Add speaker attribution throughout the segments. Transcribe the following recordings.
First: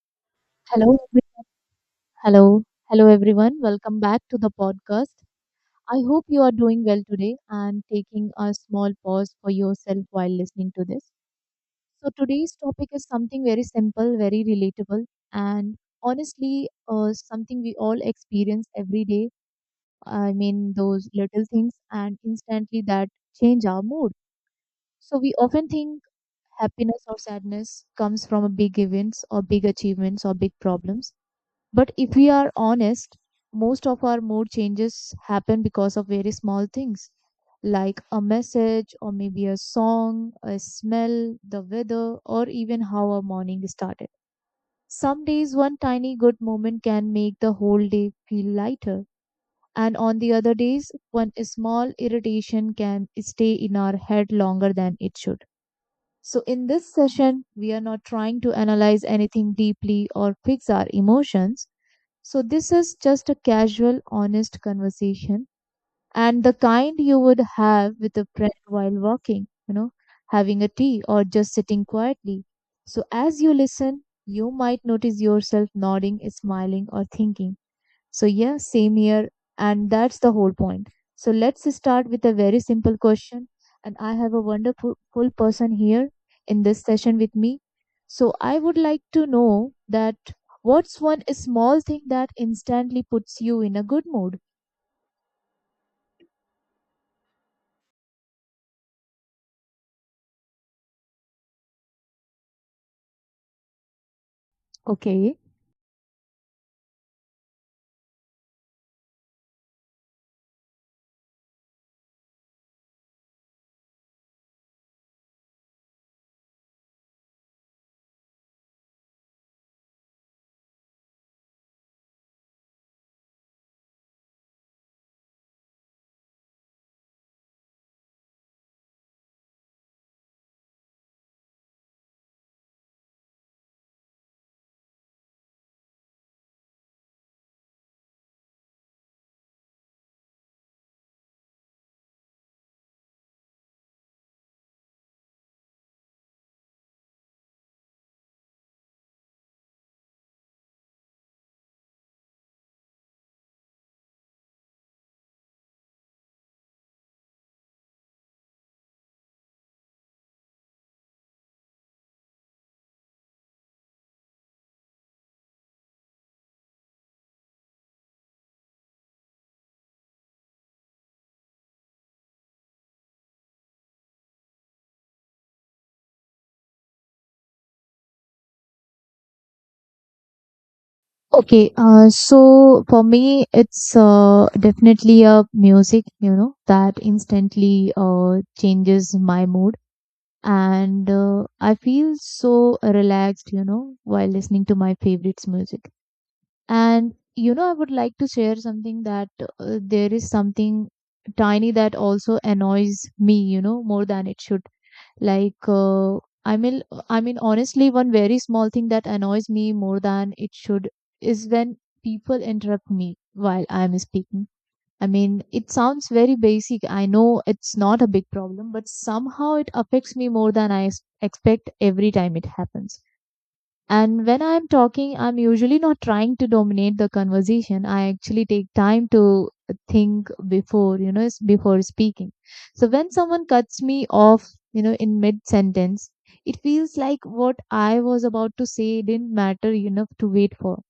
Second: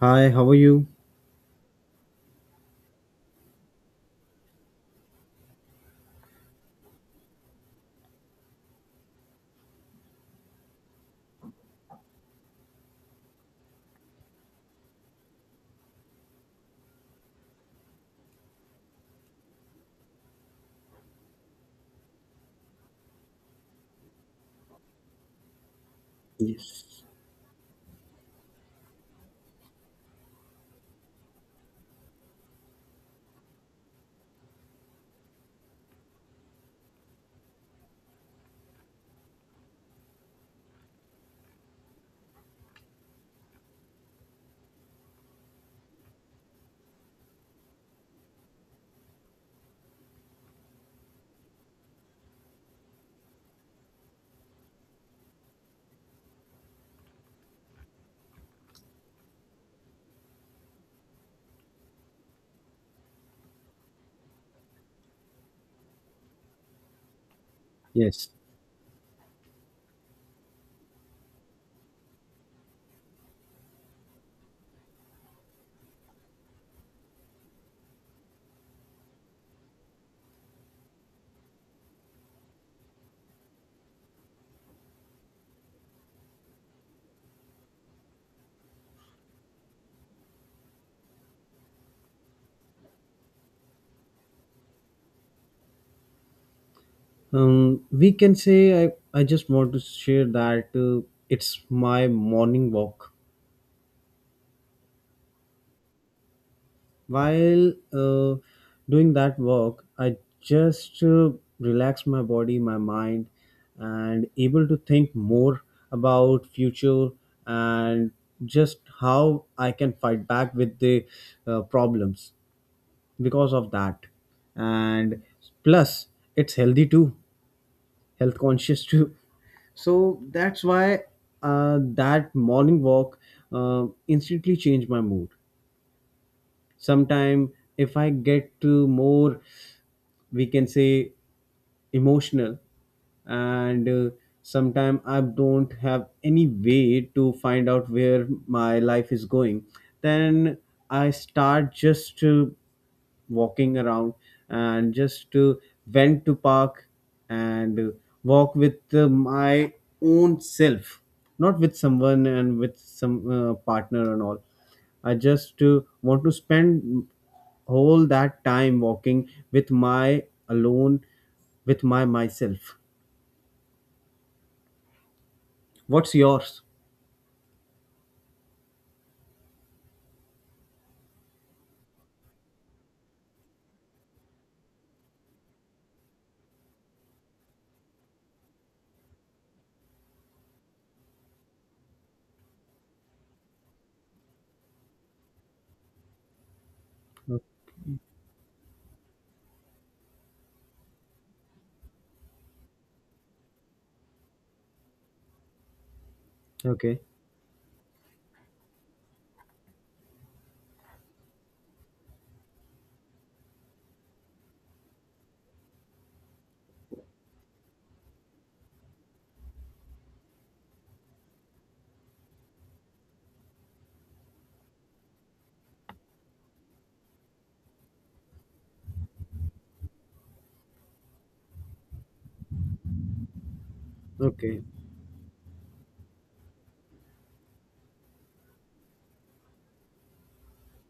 Speaker 1: Hi, how are you?
Speaker 2: Hello, hello, hello everyone. Welcome back to the podcast. I hope you are doing well today and taking a small pause for yourself while listening to this. So today's topic is something very simple, very relatable, and honestly, something we all experience every day. I mean, those little things and instantly that change our mood. So we often think
Speaker 1: Yes.
Speaker 2: happiness or sadness comes from a big events or big achievements or big problems. But if we are honest, most of our mood changes happen because of very small things like a message or maybe a song, a smell, the weather, or even how our morning started. Some days, one tiny good moment can make the whole day feel lighter. And on the other days, one small irritation can stay in our head longer than it should. So, in this session, we are not trying to analyze anything deeply or fix our emotions. So, this is just a casual, honest conversation and the kind you would have with a
Speaker 1: Yes.
Speaker 2: friend while walking, having a tea or just sitting quietly. So, as you listen, you might notice yourself nodding, smiling, or thinking. So, yeah, same here. And that's the whole point. So, let's start with a very simple question. And I have a wonderful full person here in this session with me. So, I would like to know that what's one small thing that instantly puts you in a good mood?
Speaker 1: We can say I just want to share that it's my morning walk.
Speaker 2: Okay.
Speaker 1: While doing that walk, I just relax my body, my mind, and able to think more about future and just how I can fight back with the problems because of that. And plus, it's healthy too, health conscious too. So that's why that morning walk instantly changed my mood. Sometime if I get to more, we can say, emotional, and sometimes I don't have any way to find out where my life is going. Then I start just walking around and just went to park and walk with my own self, not with someone and with some partner and all. I just want to spend all that time walking with my alone with my myself. What's yours?
Speaker 2: Okay, so for me, it's definitely a music, you know, that instantly changes my mood. And I feel so relaxed, you know, while listening to my favorites music. And
Speaker 1: O-
Speaker 2: you know, I would like to share something that there is something tiny that also annoys me, you know, more than it should. Like, uh, I mean,
Speaker 1: okay.
Speaker 2: I mean, honestly, one very small thing that annoys me more than it should is when people interrupt me while I'm speaking. I mean, it sounds very basic. I know it's not a big problem, but somehow it affects me more than expect every time it happens. And when I'm talking, I'm usually not trying to dominate the conversation. I actually take time to think before, you know, before speaking. So when someone cuts me off,
Speaker 1: Okay.
Speaker 2: you know, in mid sentence, it feels like what I was about to say didn't matter enough to wait for.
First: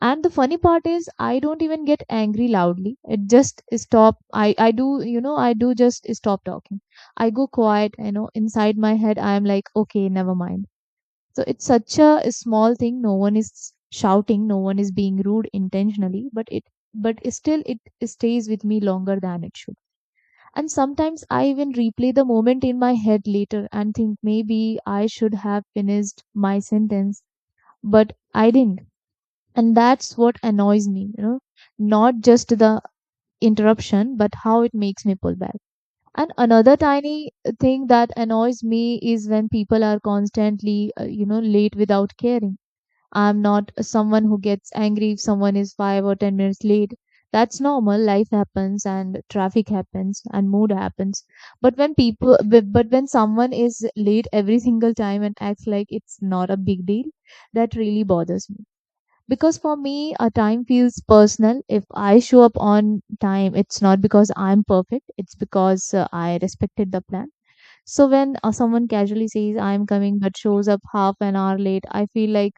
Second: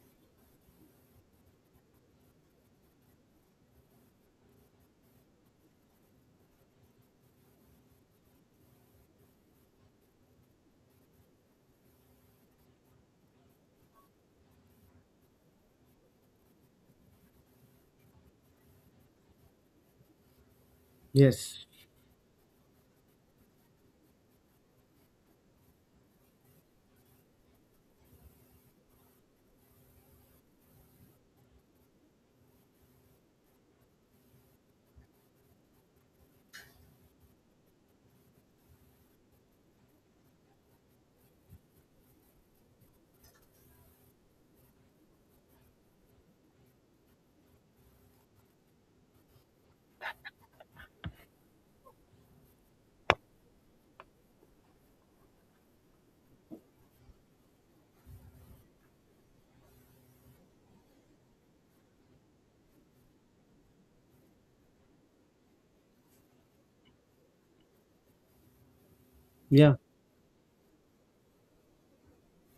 Speaker 2: And the funny part is I don't even get angry loudly. It just stop i i do, you know, I do just stop talking. I go quiet. You know, inside my head I am like, okay, never mind. So it's such a small thing. No one is shouting, no one is being rude intentionally, but it but still it stays with me longer than it should. And sometimes I
Speaker 1: Yes.
Speaker 2: even replay the moment in my head later and think maybe I should have finished my sentence, but I didn't. And that's what annoys me, you know, not just the interruption, but how it makes me pull back. And another tiny thing that annoys me is when people are constantly you know, late without caring. I'm not someone who gets angry if someone is 5 or 10 minutes late. That's normal. Life happens and traffic happens and mood happens. But when but when someone is late every single time and acts like it's not a big deal, that really bothers me. Because for me a time feels personal. If I show up on time, it's not because I'm perfect, it's because I respected the plan. So when someone casually says
Speaker 1: Yeah.
Speaker 2: I'm coming but shows up half an hour late, I feel like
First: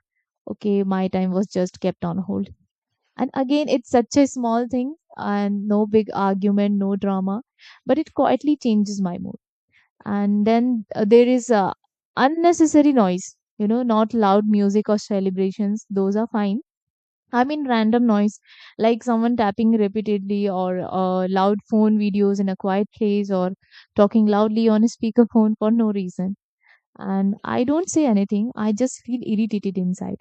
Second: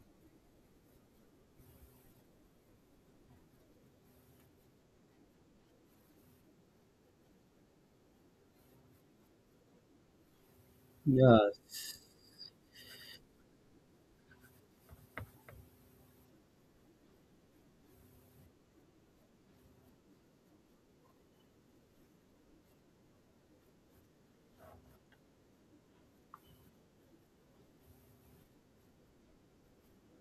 Speaker 2: okay, my time was just kept on hold. And again, it's such a small thing, and no big argument, no drama, but it quietly changes my mood. And then there is
Speaker 1: Yes.
Speaker 2: unnecessary noise, you know, not loud music or celebrations, those are fine. I mean, random noise like someone tapping repeatedly, or loud phone videos in a quiet place, or talking loudly on a speakerphone for no reason. And I don't say anything, I just feel irritated inside.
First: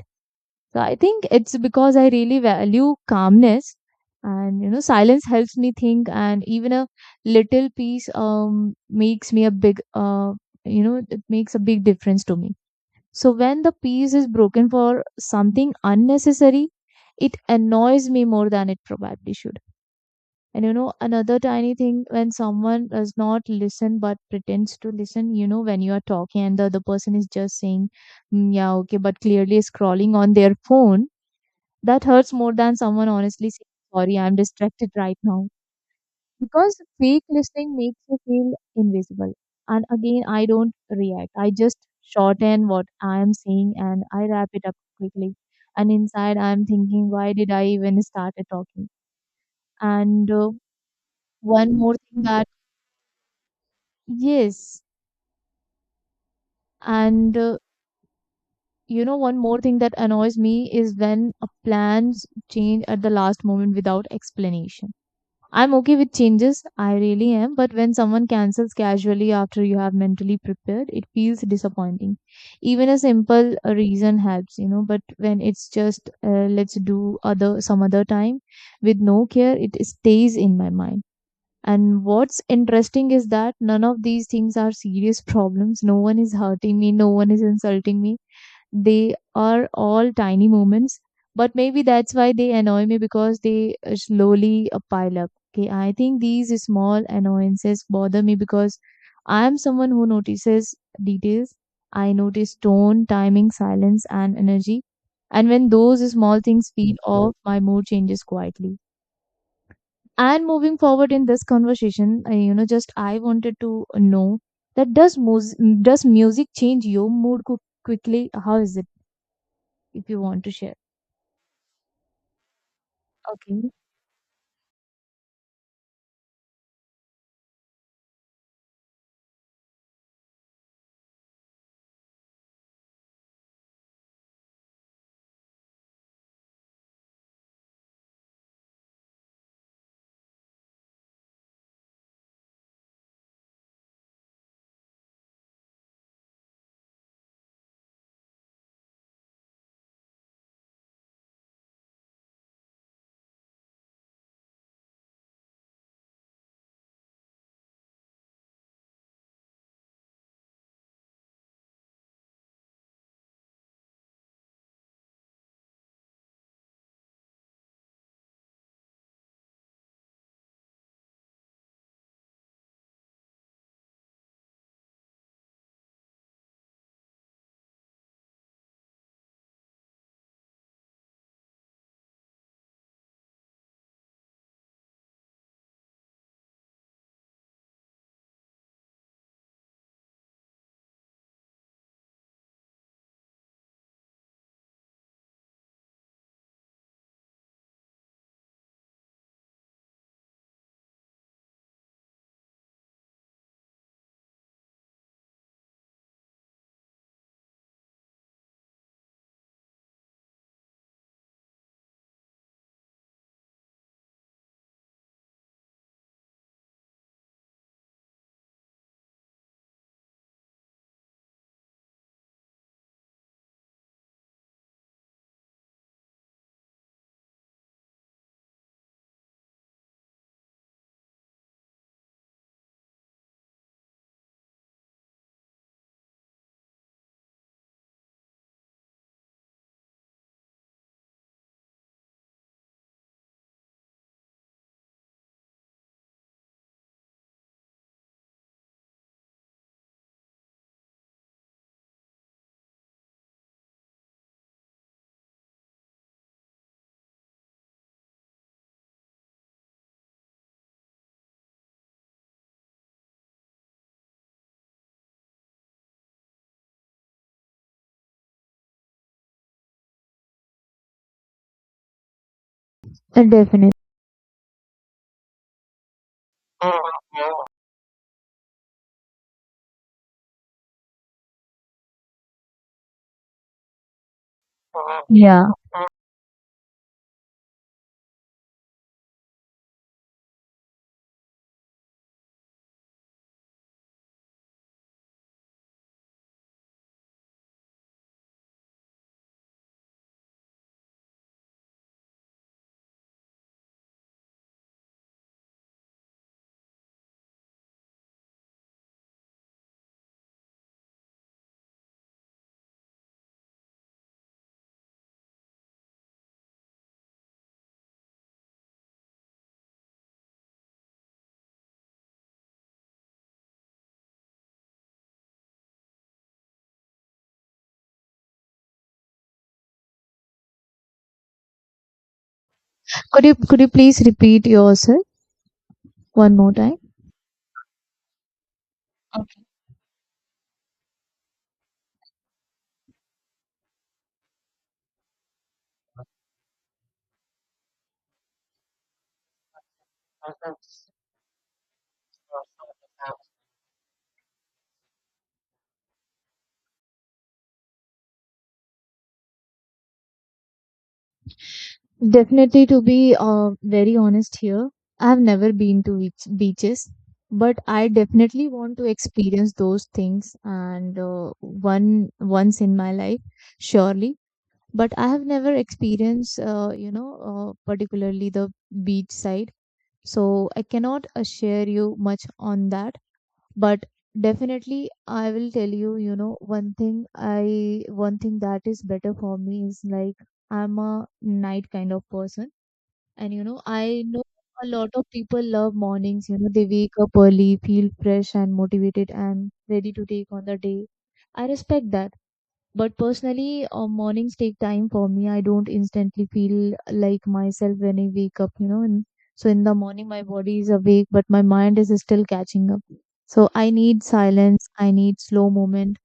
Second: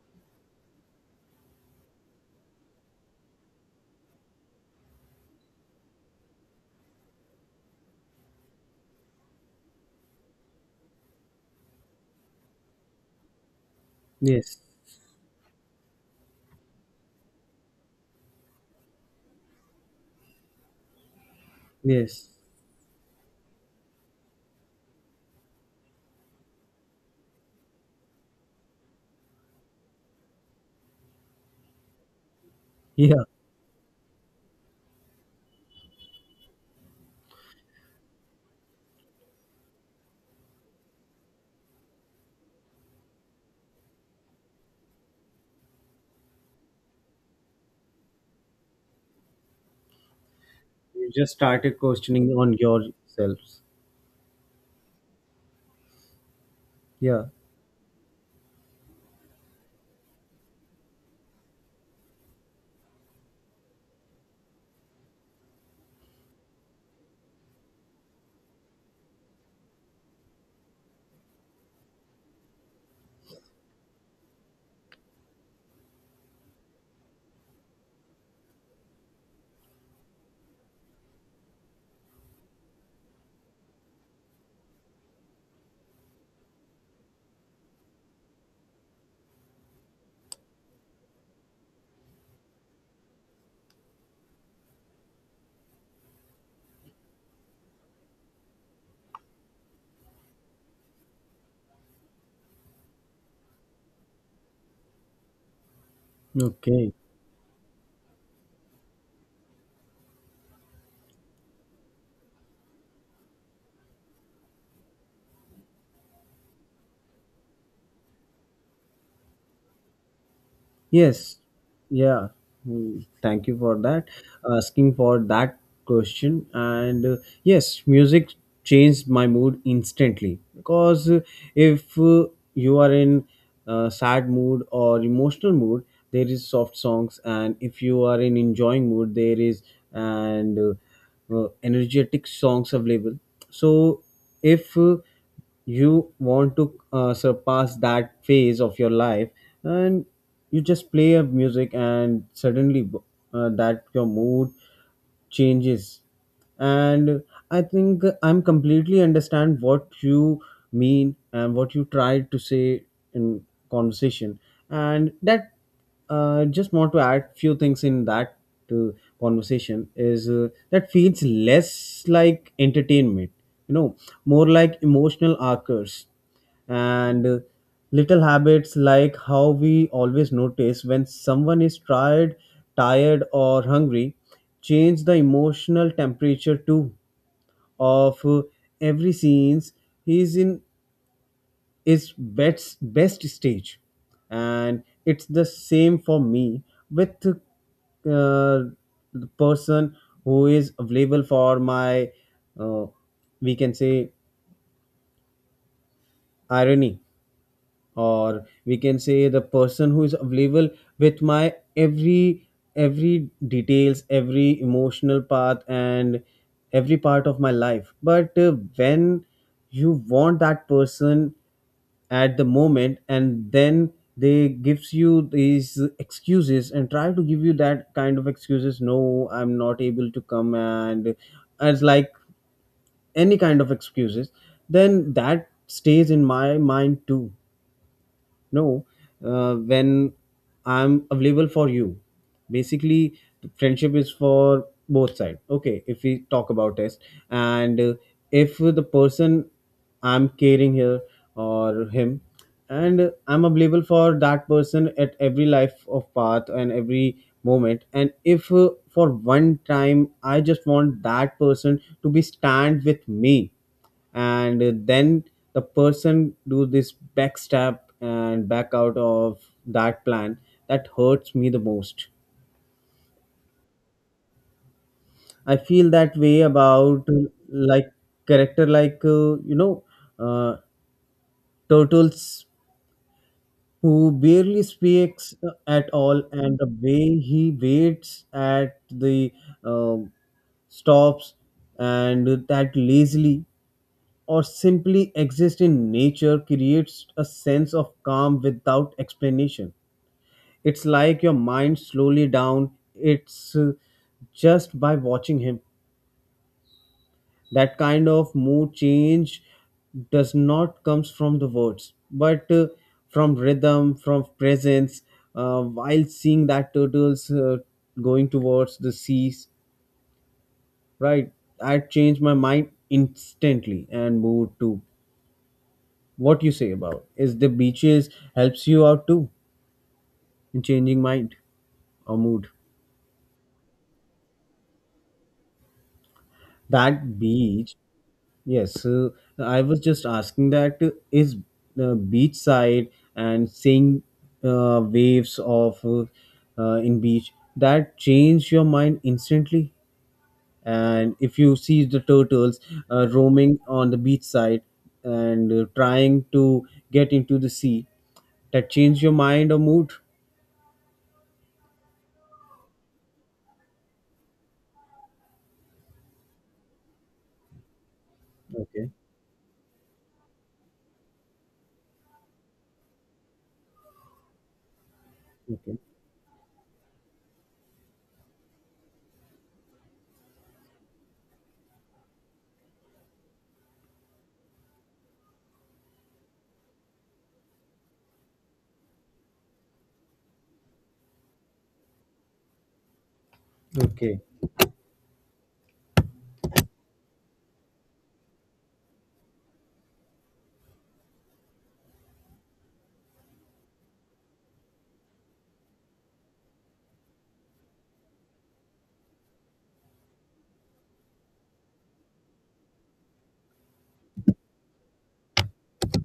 Speaker 2: So I think it's because I really value calmness, and you know, silence helps me think, and even a little peace makes me a you know, it makes a big difference to me. So when the peace is
Speaker 1: Yes.
Speaker 2: broken for something unnecessary, it annoys me more than it probably should. And you know, another tiny thing
Speaker 1: Yes.
Speaker 2: when someone does not listen but pretends to listen, you know, when you are talking and the other person is just saying, "Mm, yeah, okay," but clearly scrolling on their phone, that hurts more than someone
Speaker 1: Yeah.
Speaker 2: honestly saying, sorry, I'm distracted right now. Because fake listening makes you feel invisible. And again, I don't react, I just shorten what I am saying and I wrap it up quickly. And inside I'm thinking, why did I even start talking? And
Speaker 1: You just
Speaker 2: one
Speaker 1: started
Speaker 2: more thing
Speaker 1: questioning
Speaker 2: that
Speaker 1: on yourselves.
Speaker 2: yes,
Speaker 1: Yeah.
Speaker 2: and you know, one more thing that annoys me is when plans change at the last moment without explanation. I'm okay with changes, I really am, but when someone cancels casually after you have mentally prepared, it feels disappointing. Even a simple reason helps, you know, but when it's just let's do other some other time with no care, it stays in my mind. And what's interesting is that none of these things are serious problems. No one is hurting me, no one is insulting me. They are all tiny moments, but maybe that's why they annoy me because they slowly pile up. Okay, I think these small annoyances bother me because I am someone who notices details. I notice tone, timing, silence, and energy. And when those small things
Speaker 1: Okay.
Speaker 2: feel off, my mood changes quietly. And moving forward in this conversation, you know, just I wanted to know that does music change your quickly? How is it? If you want to share.
Speaker 1: Yes, yeah. Thank you
Speaker 2: Okay.
Speaker 1: for that. Asking for that question. And yes, music changed my mood instantly because if you are in sad mood or emotional mood, there is soft songs, and if you are in enjoying mood, there is and energetic songs available. So if you want to surpass that phase of your life and you just play a music and suddenly that your mood changes. And I think I'm completely understand what you mean and what you tried to say in conversation. And that, just want to add few things in that uh, conversation, is that feels less like entertainment, you know more like emotional anchors. And little habits, like how we always notice when someone is tired or hungry, change the emotional temperature too of every scenes he is in is best stage. And it's the same for me with the person who is available for my, uh, we can say, irony, or we can say the person who is available with my every details, every emotional path, and every part of my life. But when you want that person at the moment and then they gives you these excuses and try to give you that kind of excuses, no, I'm not able to come, and as like any kind of excuses, then that stays in my mind too. No, when I'm available for you, basically friendship is for both sides, okay? If we talk about test, and if the person I'm caring here or him, and I'm available for that person at every life of path and every moment, and if for one time I just want that person to be stand with me, and then the person do this backstab and back out of that plan, that hurts me the most.
Speaker 2: Definitely.
Speaker 1: I feel that way about, like character, like uh, turtles who barely speaks
Speaker 2: Yeah.
Speaker 1: at all, and the way he waits at the um, stops and that lazily or simply exist in nature creates a sense of calm without explanation. It's like your mind slowly down. It's just by watching him. That kind of mood change does not comes from the words, but from rhythm, from presence. While seeing that turtles going towards the seas, right? I changed my mind instantly and mood too. What you say about is the beaches helps you out too in changing mind or mood?
Speaker 2: Could you please repeat yourself one more time?
Speaker 1: That beach. Yes, I was just asking that, is the beach side and seeing waves of in beach that change your mind instantly, and if you see the turtles roaming on the beach side and trying to get into the sea, that change your mind or mood?
Speaker 2: Definitely, to be very honest here, I've never been to beaches, but I definitely want to
Speaker 1: Okay.
Speaker 2: experience those things and one once in my life, surely. But I have never
Speaker 1: Okay.
Speaker 2: experienced, you know, particularly the beach side, so I cannot share you much on that. But definitely I will tell you, you know, one thing that is better for me is like I'm a night kind of person. And you know, I
Speaker 1: Okay.
Speaker 2: know a lot of people love mornings, you know, they wake up early, feel fresh and motivated and ready to take on the day. I respect that. But personally, mornings take time for me. I don't instantly feel like myself when I wake up, you know. And so in the morning, my body is awake, but my mind is still catching up. So I need silence. I need slow movement.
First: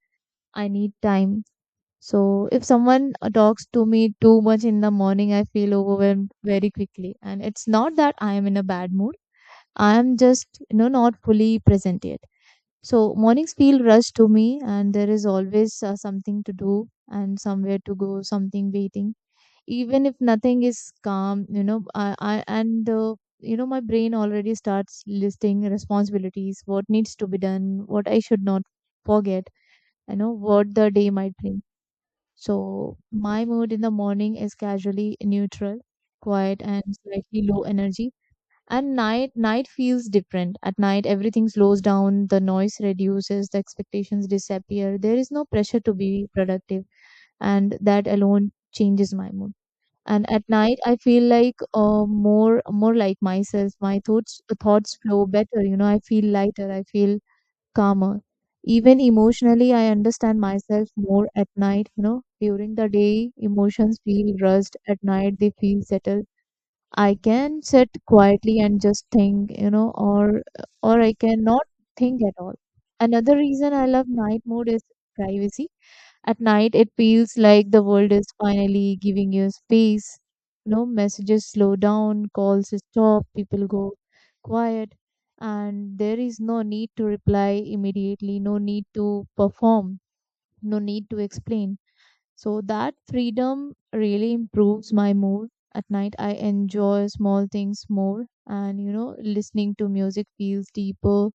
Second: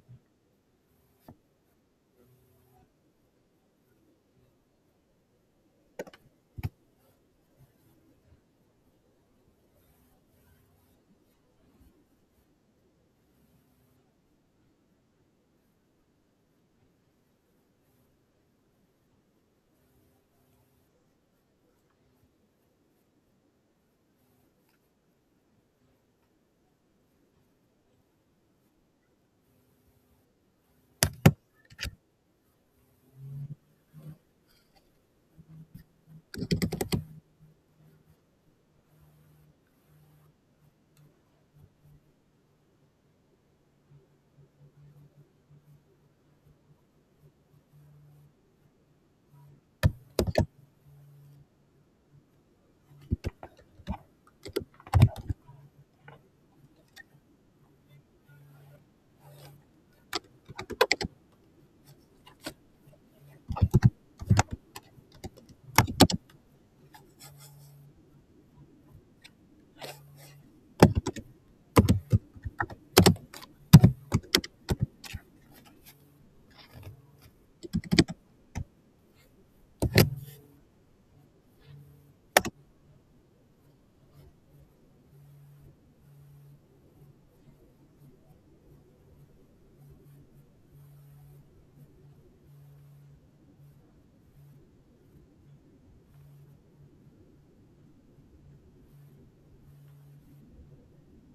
Speaker 2: I need time. So if someone talks to me too much in the morning, I feel overwhelmed very quickly. And it's not that I am in a bad mood. I am just, you know, not fully present yet. So mornings feel rushed to me, and there is always something to do and somewhere to go, something waiting. Even if nothing is calm, you know, I and you know, my brain already starts listing responsibilities, what needs to be done, what I should not forget, you know, what the day might bring. So my mood in the morning is casually neutral, quiet, and slightly low energy. And night feels different. At night everything slows down, the noise reduces, the expectations disappear, there is no pressure to be productive. And that alone changes my mood. And at night I feel like more like myself. My thoughts flow better, you know. I feel lighter, I feel calmer. Even emotionally I understand myself more at night, you know. During the day emotions feel rushed, at night they feel settled. I can sit quietly and just think, you know, or I cannot think at all. Another reason I love night mode is privacy. At night, it feels like the world is finally giving you space. No messages slow down, calls stop, people go quiet, and there is no need to reply immediately, no need to perform, no need to explain. So that freedom really improves my mood. At night, I enjoy small things more, and you know, listening to music feels deeper,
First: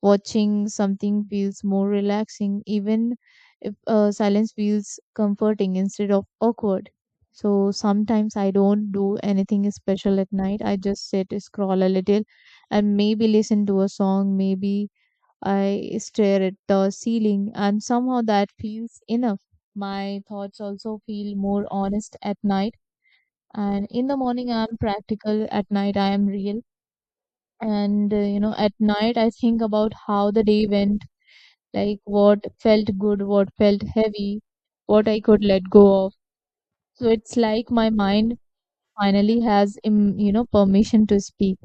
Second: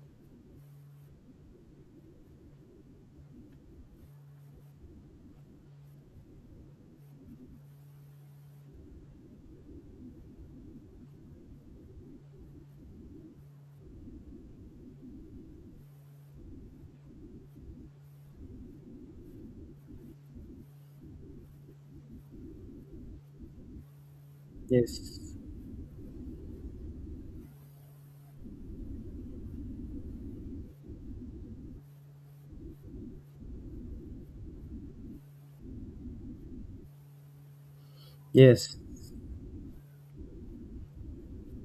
Speaker 2: watching something feels more relaxing, even if silence feels comforting instead of awkward. So sometimes I don't do anything special at night. I just sit, scroll a little, and maybe listen to a song, maybe I stare at the ceiling, and somehow that feels enough. My thoughts also feel more honest at night, and in the morning, I'm
Speaker 1: Yes,
Speaker 2: practical, at night, I am real. And at night, I think about how the day went, like what felt good, what felt heavy, what I could let go of. So it's like my mind
Speaker 1: yes,
Speaker 2: finally has permission to speak.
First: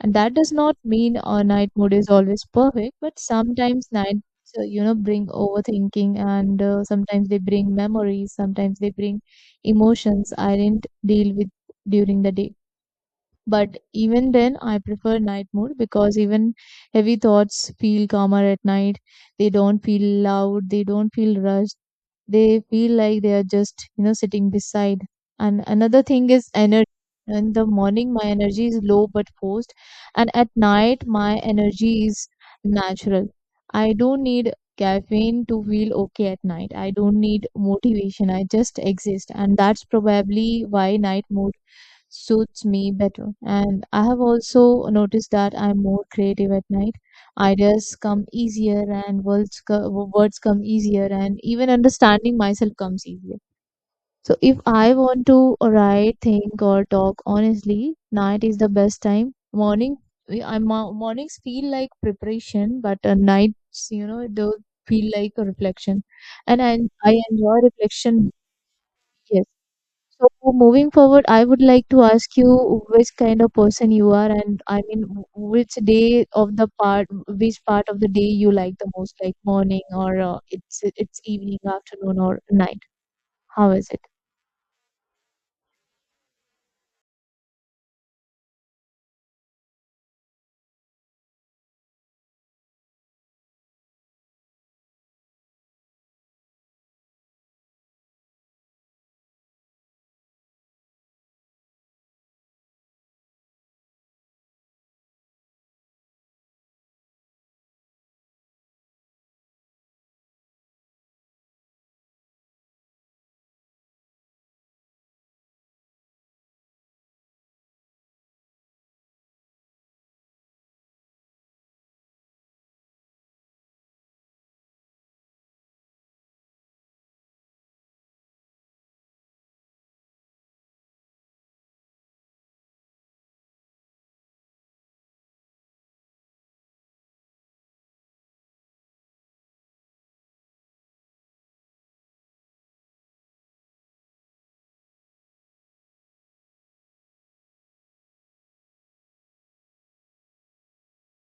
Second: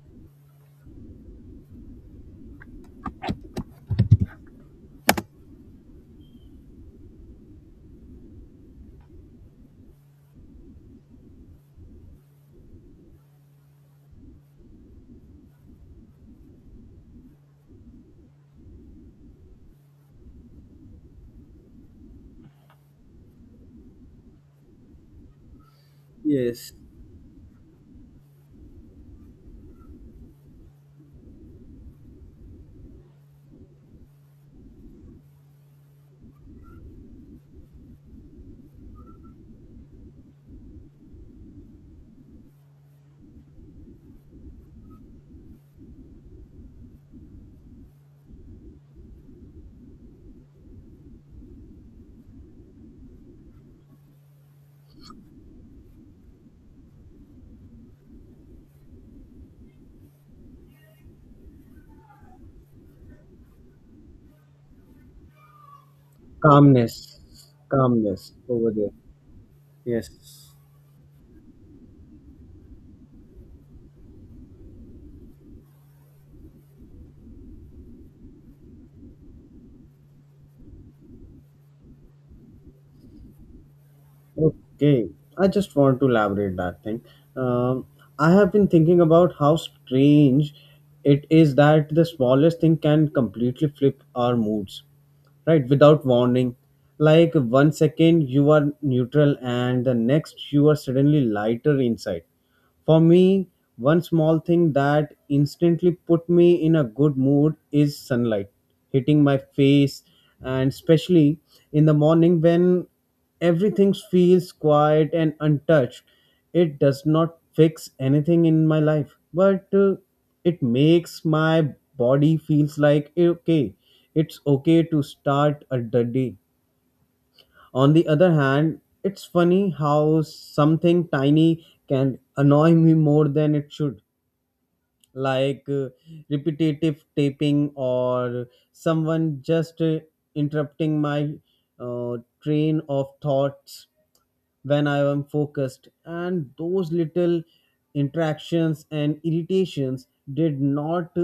Speaker 2: And that does not mean our night mode is always perfect, but sometimes nights, bring overthinking and sometimes they bring memories, sometimes they bring emotions I didn't deal with during the day. But even then, I prefer night mode because even heavy thoughts feel calmer at night. They don't feel loud, they don't feel rushed. They feel like they are just sitting beside. And another thing is
Speaker 1: yes.
Speaker 2: energy. In the morning, my energy is low but forced, and at night, my energy is natural. I don't need caffeine to feel okay at night. I don't need motivation. I just exist, and that's probably why night mode suits me better. And I have also noticed that I'm more creative at night. Ideas come easier, and words come easier, and even understanding myself comes easier. So if I want to write, think, or talk honestly, night is the best time. Morning, mornings feel like preparation, but nights, do feel like a reflection, and I,
Speaker 1: Calmness,
Speaker 2: I enjoy
Speaker 1: calmness
Speaker 2: reflection.
Speaker 1: over there.
Speaker 2: So
Speaker 1: Yes.
Speaker 2: moving forward, I would like to ask you which kind of person you are, and I mean, which day of the part, which part of the day you like the most, like morning or it's evening, afternoon, or night. How is it?
Speaker 1: Okay. I just want to elaborate that thing. Um, I have been thinking about how strange it is that the smallest thing can completely flip our moods, right? Without warning. Like one second you are neutral and the next you are suddenly lighter inside. For me, one small thing that instantly put me in a good mood is sunlight hitting my face, and especially in the morning when everything feels quiet and untouched. It does not fix anything in my life, but it makes my body feels like, "Eh, okay, it's okay to start a day." On the other hand, it's funny how something tiny can annoy me more than it should, like repetitive taping or someone just interrupting my uh, train of thoughts when I am focused. And those little interactions and irritations did not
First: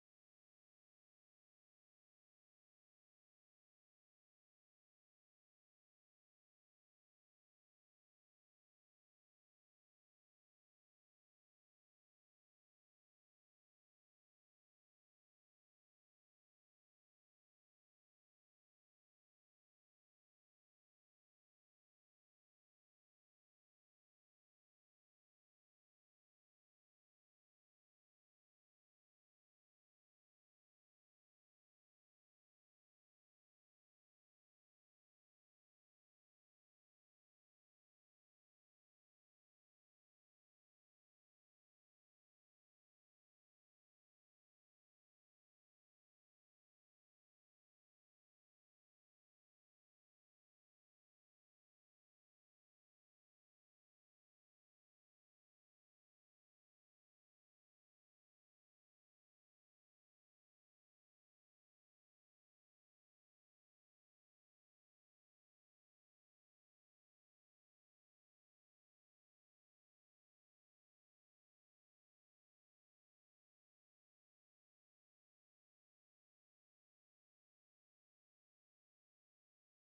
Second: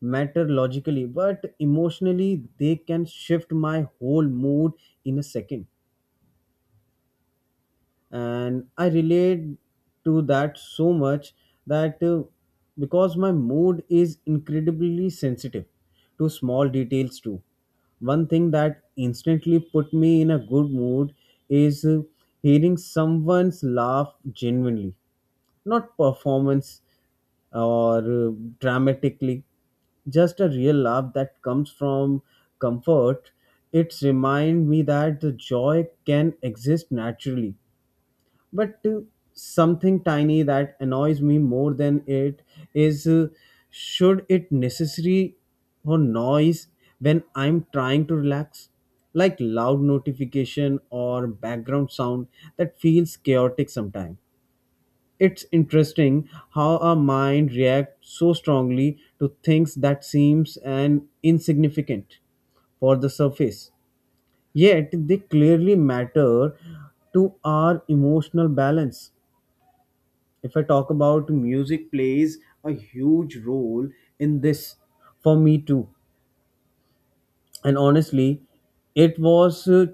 Speaker 1: matter logically, but emotionally, they can shift my whole mood in a second. And I relate to that so much, that because my mood is incredibly sensitive to small details too. One thing that instantly put me in a good mood is hearing someone's laugh genuinely, not performance or dramatically, just a real laugh that comes from comfort. It's remind me that the joy can exist naturally. But something tiny that annoys me more than it is, should it necessary for noise when I'm trying to relax, like loud notification or background sound that feels chaotic sometimes. It's interesting how our mind reacts so strongly to things that seems and insignificant for the surface, yet they clearly matter to our emotional balance. If I talk about music, plays a huge role in this for me too. And honestly, it was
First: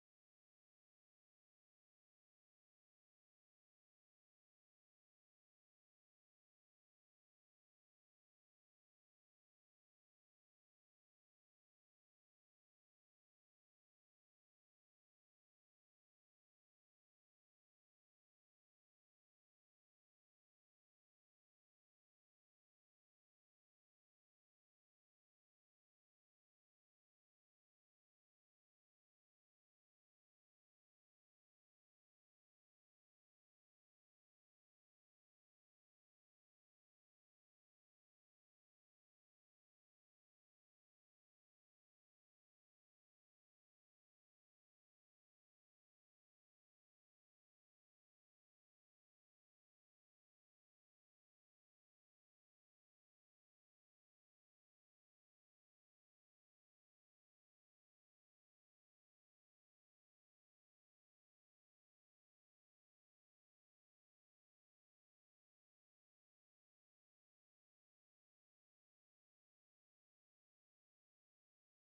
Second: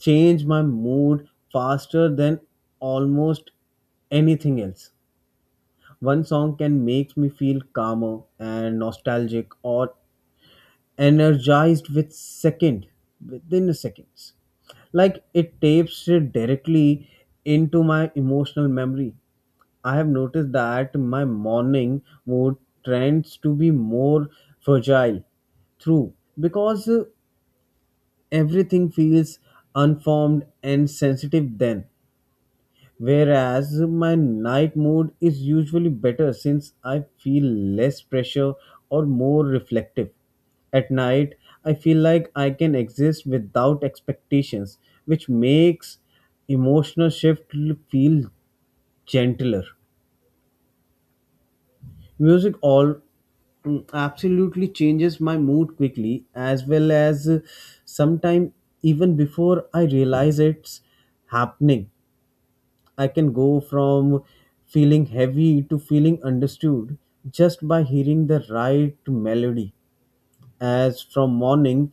Speaker 1: change my mood faster than almost anything else. One song can make me feel calmer and nostalgic or energized with second within seconds. Like it tapes it directly into my emotional memory. I have noticed that my morning mood tends to be more fragile through, because everything feels unformed and sensitive then. Whereas my night mood is usually better since I feel less pressure or more reflective. At night, I feel like I can exist without expectations, which makes emotional shift feel gentler. Music all, absolutely changes my mood quickly, as well as sometime even before I realize it's happening. I can go from feeling heavy to feeling understood just by hearing the right melody. As from morning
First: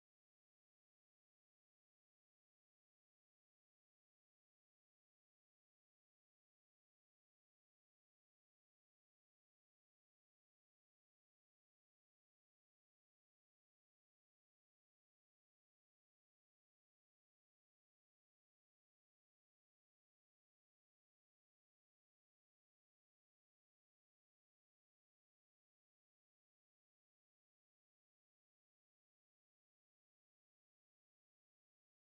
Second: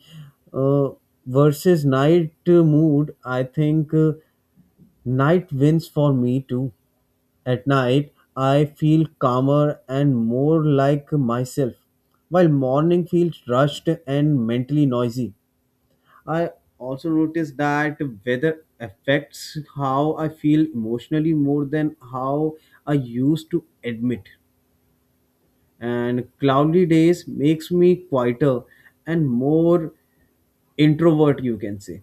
Speaker 1: uh, versus night mood, I think. Night wins for me too. At night, I feel calmer and more like myself, while morning feels rushed and mentally noisy. I also notice that weather affects how I feel emotionally more than how I used to admit. And cloudy days makes me quieter and more introvert, you can say,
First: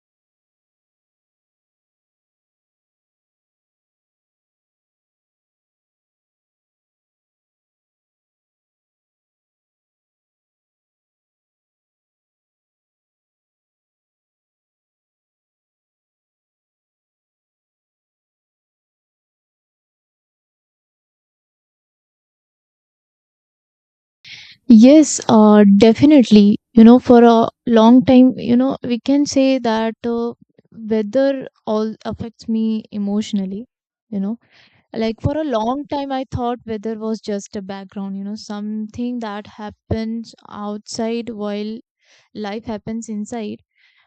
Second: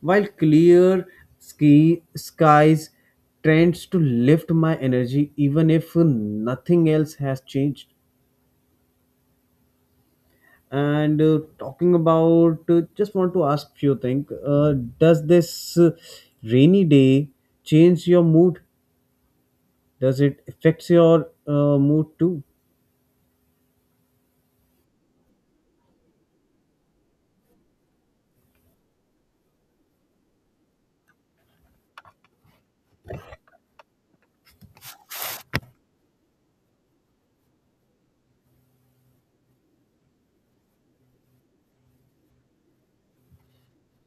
Speaker 1: while clear skies tends to lift my energy even if nothing else has changed. And talking about, just want to ask few things. Does this rainy day change your mood? Does it affects your mood too?
Speaker 2: Yes, definitely. You know, for a long time, you know, we can say that weather all affects me emotionally. You know. Like for a long time, I thought weather was just a background, you know, something that happens outside while life happens inside.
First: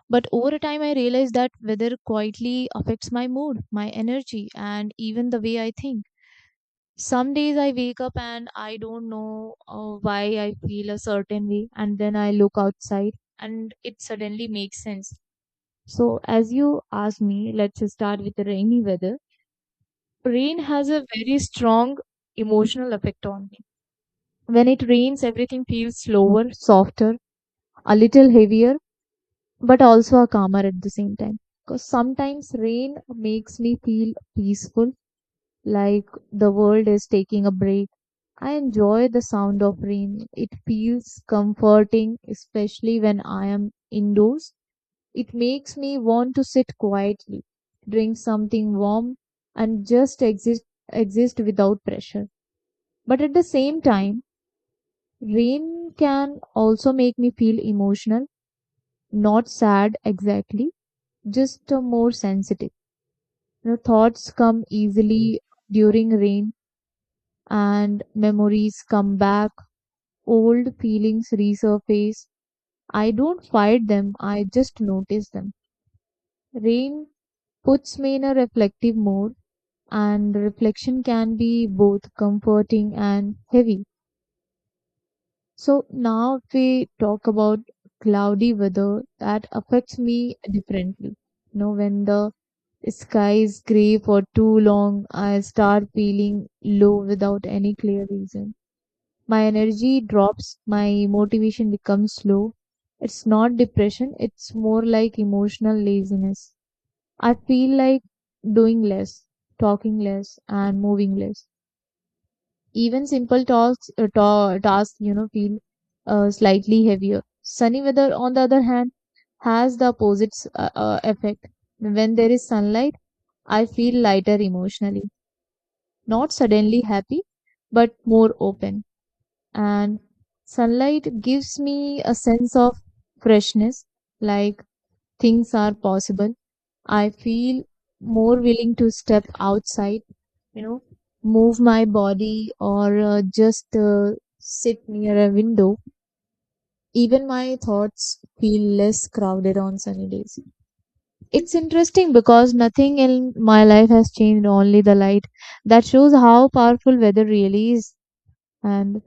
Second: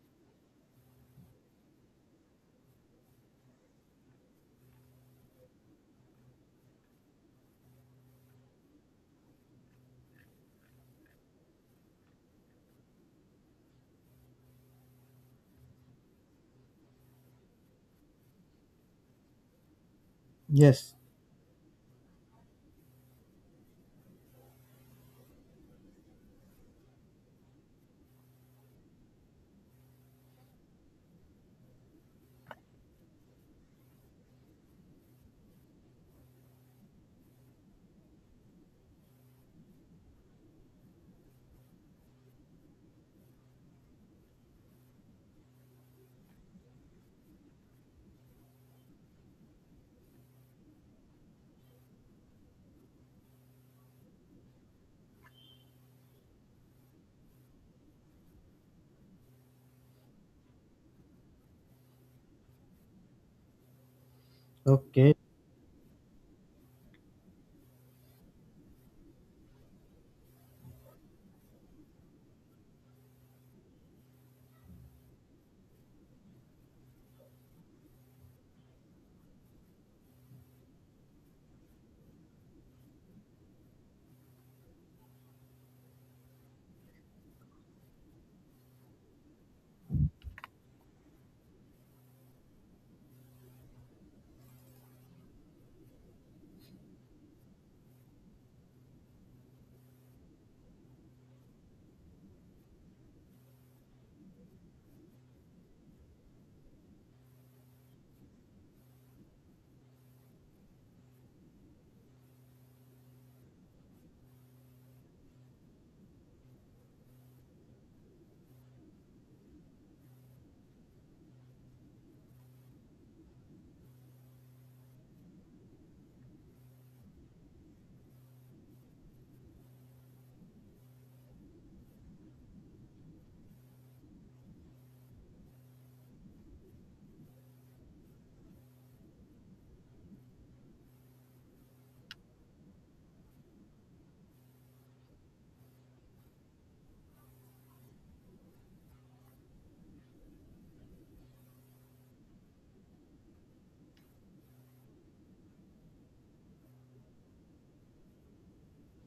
Speaker 2: But over time, I realized that weather quietly affects my mood, my energy, and even the way I think. Some days I wake up and I don't know why I feel a certain way, and then I look outside and it suddenly makes sense. So, as you asked me, let's start with the rainy weather. Rain has
Speaker 1: Yes.
Speaker 2: a very strong emotional effect on me. When it rains, everything feels slower, softer, a little heavier, but also calmer at the same time. Because sometimes rain makes me feel peaceful, like the world is taking a break. I enjoy the sound of rain. It feels comforting, especially when I am indoors. It makes me want to sit quietly, drink something warm, and just exist, exist without pressure. But at the same time, rain can also make me feel emotional, not sad exactly, just more sensitive. You know, thoughts come
Speaker 1: Okay.
Speaker 2: easily during rain and memories come back, old feelings resurface. I don't fight them, I just notice them. Rain puts me in a reflective mode, and reflection can be both comforting and heavy. So now if we talk about cloudy weather, that affects me differently. You know, when the sky is gray for too long, I start feeling low without any clear reason. My energy drops, my motivation becomes slow. It's not depression, it's more like emotional laziness. I feel like doing less, talking less, and moving less. Even simple talks, tasks, you know, feel slightly heavier. Sunny weather, on the other hand, has the opposite effect. When there is sunlight, I feel lighter emotionally, not suddenly happy, but more open. And sunlight gives me a sense of freshness, like things are possible. I feel more willing to step outside, you know, move my body or just sit near a window. Even my thoughts feel less crowded on sunny days. It's interesting because nothing in my life has changed, only the light. That shows how powerful weather really is. And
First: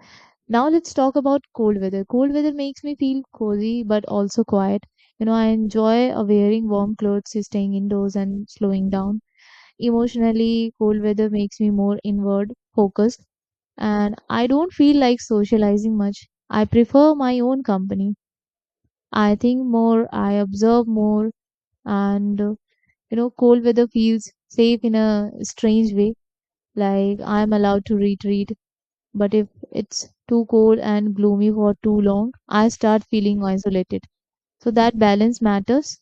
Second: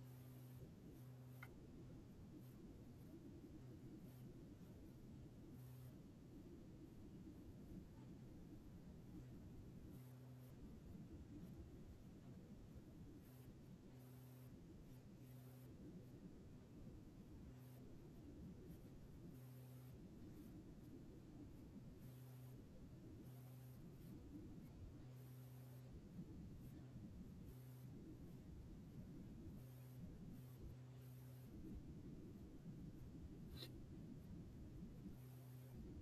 Speaker 2: now let's talk about cold weather. Cold weather makes me feel cozy but also quiet. You know, I enjoy wearing warm clothes, staying indoors, and slowing down. Emotionally cold weather makes me more inward focused, and I don't feel like socializing much. I prefer my own company. I think more, I observe more, and cold weather feels safe in a strange way. Like I'm allowed to retreat, but if it's too cold and gloomy for too long, I start feeling isolated. So that balance matters.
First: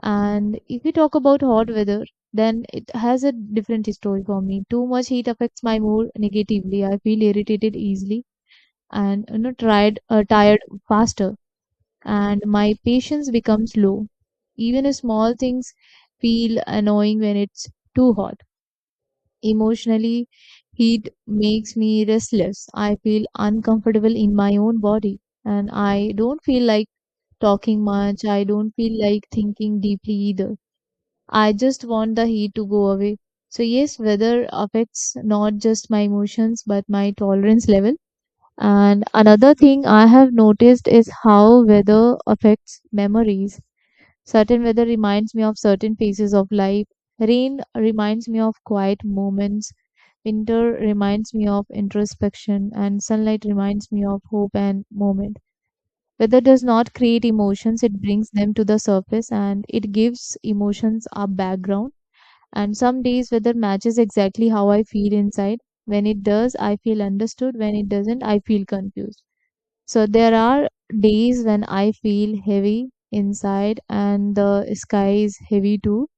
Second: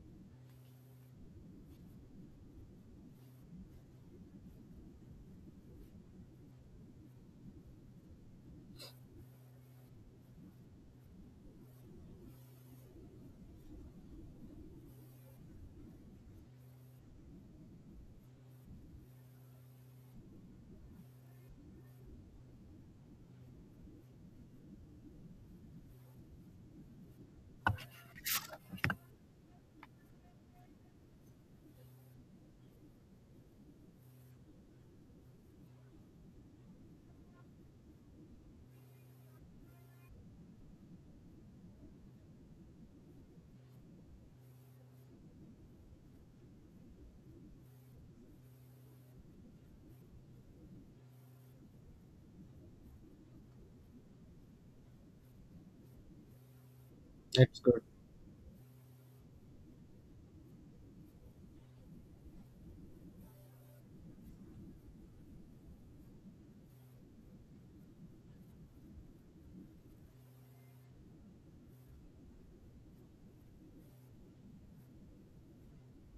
Speaker 2: And if we talk about hot weather, then it has a different story for me. Too much heat affects my mood negatively. I feel irritated easily and you know tried tired faster, and my patience becomes low. Even small things feel annoying when it's too hot. Emotionally, heat makes me restless. I feel uncomfortable in my own body, and I don't feel like talking much. I don't feel like thinking deeply either. I just want the heat to go away. So yes, weather affects not just my emotions but my tolerance level. And another thing I have noticed is how weather affects memories. Certain weather reminds me of certain phases of life. Rain reminds me of quiet moments. Winter reminds me of introspection, and sunlight reminds me of hope and moment. Weather does not create
Speaker 1: That's good.
Speaker 2: emotions, it brings them to the surface and it gives emotions a background. And some days, weather matches exactly how I feel inside. When it does, I feel understood. When it doesn't, I feel confused. So there are days when I feel heavy inside and the sky is heavy too.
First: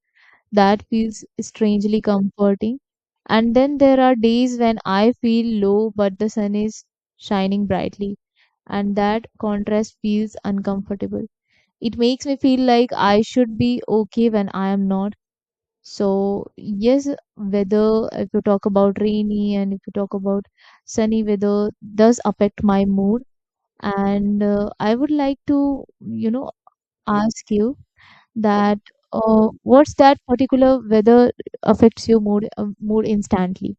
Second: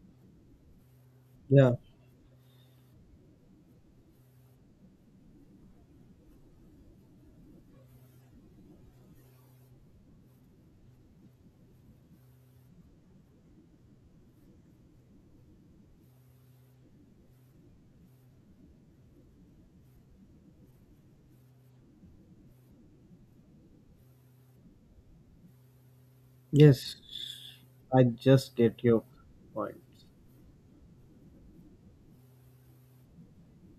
Speaker 2: That feels
Speaker 1: Yeah.
Speaker 2: strangely comforting. And then there are days when I feel low but the sun is shining brightly, and that contrast feels uncomfortable. It makes me feel like I should be okay when I am not. So yes, weather, if you talk about rainy and if you talk about sunny weather, does affect my mood, and I would like to, you know,
Speaker 1: Yes,
Speaker 2: ask you
Speaker 1: I just
Speaker 2: that
Speaker 1: get your point.
Speaker 2: what's that particular weather affects your mood instantly?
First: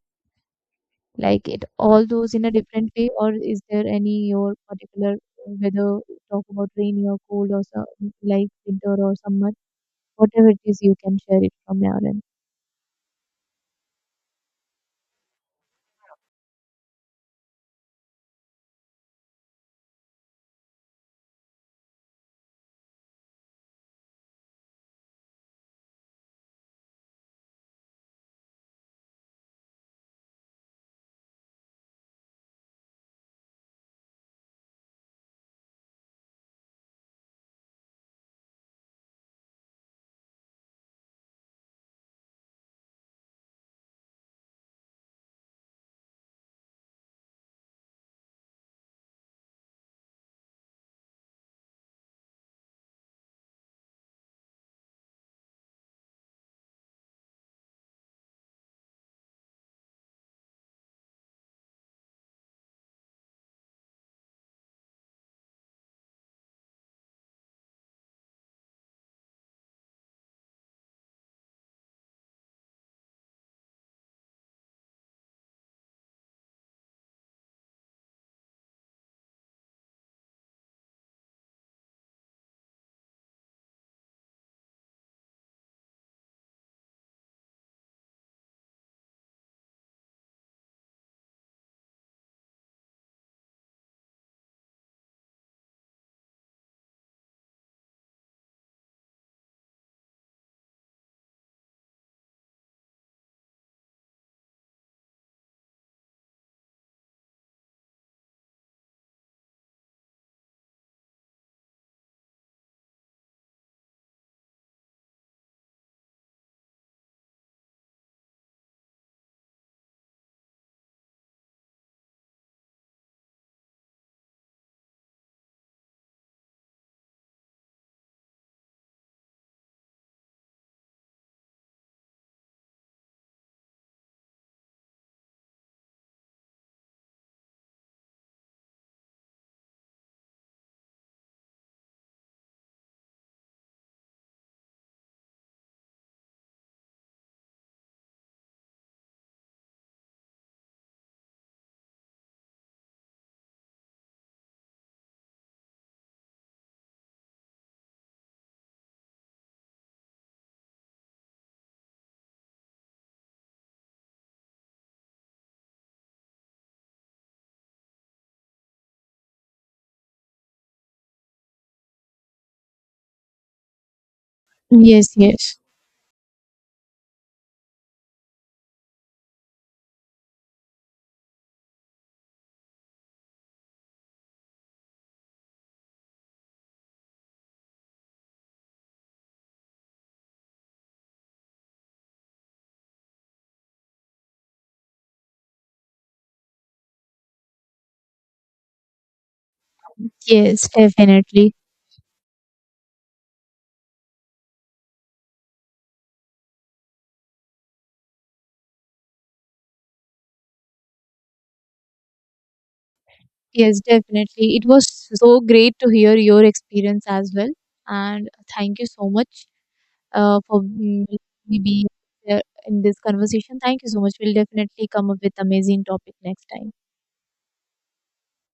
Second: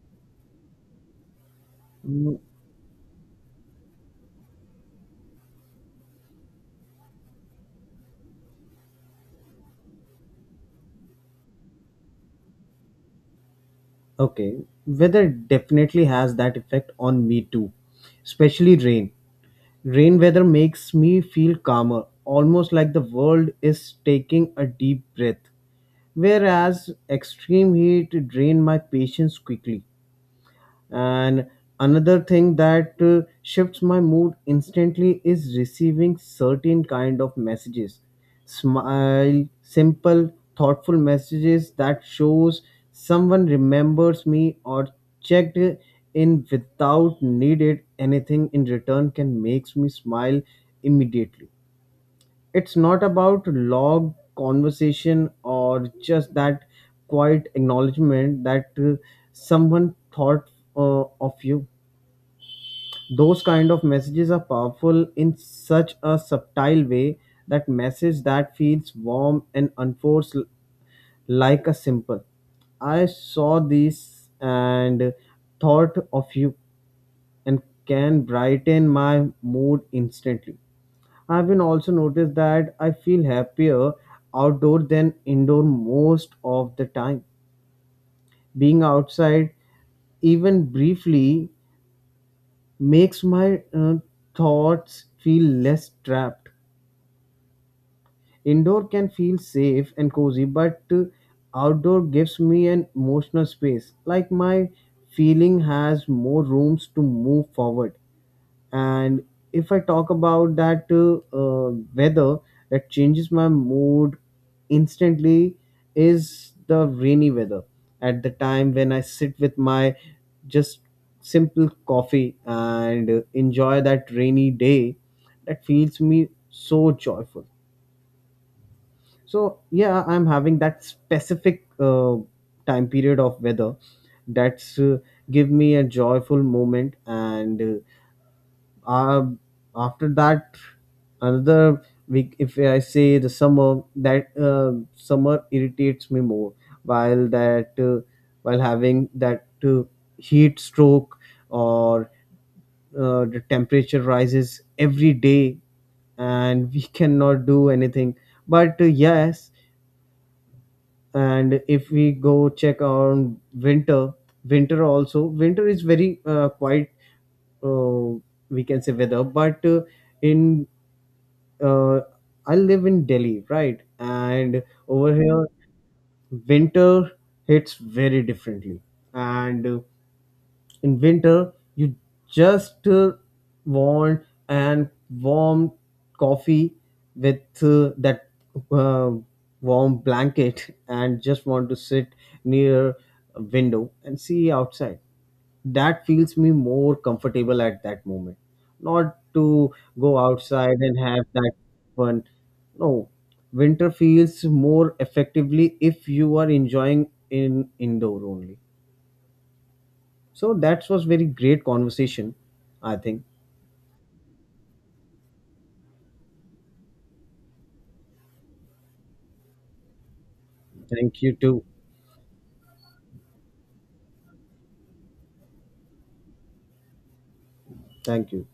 Speaker 2: Like it all goes
Speaker 1: Mm,
Speaker 2: in a different way, or is there any your particular weather, talk about rainy or cold or so, like winter or summer, whatever it is, you can share it from your end.
Speaker 1: Okay, weather definitely has that effect on me too, especially rain. Rain weather makes me feel calmer, almost like the world is taking a deep breath. Whereas extreme heat drain my patience quickly. And another thing that shifts my mood instantly is receiving certain kind of messages. Smile, simple, thoughtful messages that shows someone remembers me or checked in without needed anything in return can makes me smile immediately. It's not about log conversation or just that quiet acknowledgement that someone thought of you. Those kind of messages are powerful in such a subtle way, that message that feels warm and unforced, like a simple, "I saw this and thought of you," and can brighten my mood instantly. I've been also noticed that I feel happier outdoor than indoor most of the time. Being outside, even briefly, makes my thoughts feel less trapped. Indoor can feel safe and cozy, but outdoor gives me an emotional space. Like my feeling has more rooms to move forward. And if I talk about that, weather that changes my mood instantly is the rainy weather, at the time when I sit with my just simple coffee and enjoy that rainy day, that feels me so joyful. So yeah, I'm having that specific time period of weather that's give me a joyful moment. And uh, after that, another week, if I say the summer, that summer irritates me more, while that, while having that heat stroke or the temperature rises every day and we cannot do anything, but yes. And if we go check on winter also, winter is very quite, uh, we can say, weather, but in, uh, I live in Delhi, right? And over
Speaker 2: Yes,
Speaker 1: here,
Speaker 2: yes.
Speaker 1: winter hits very differently. And in winter, you just want and warm coffee with that uh, warm blanket and just want to sit near a window and see outside, that feels me more comfortable at that moment, not to go
Speaker 2: Yes,
Speaker 1: outside and have that
Speaker 2: definitely.
Speaker 1: fun. No, winter feels more effectively if you are enjoying in indoor only. So that was very great conversation, I think.
Speaker 2: Yes, definitely. It was so great to hear your experience as well. And thank you so much. For
Speaker 1: Thank you too.
Speaker 2: maybe uh, in this conversation. Thank you so much. We'll definitely come up with amazing topic next time.
Speaker 1: Thank you.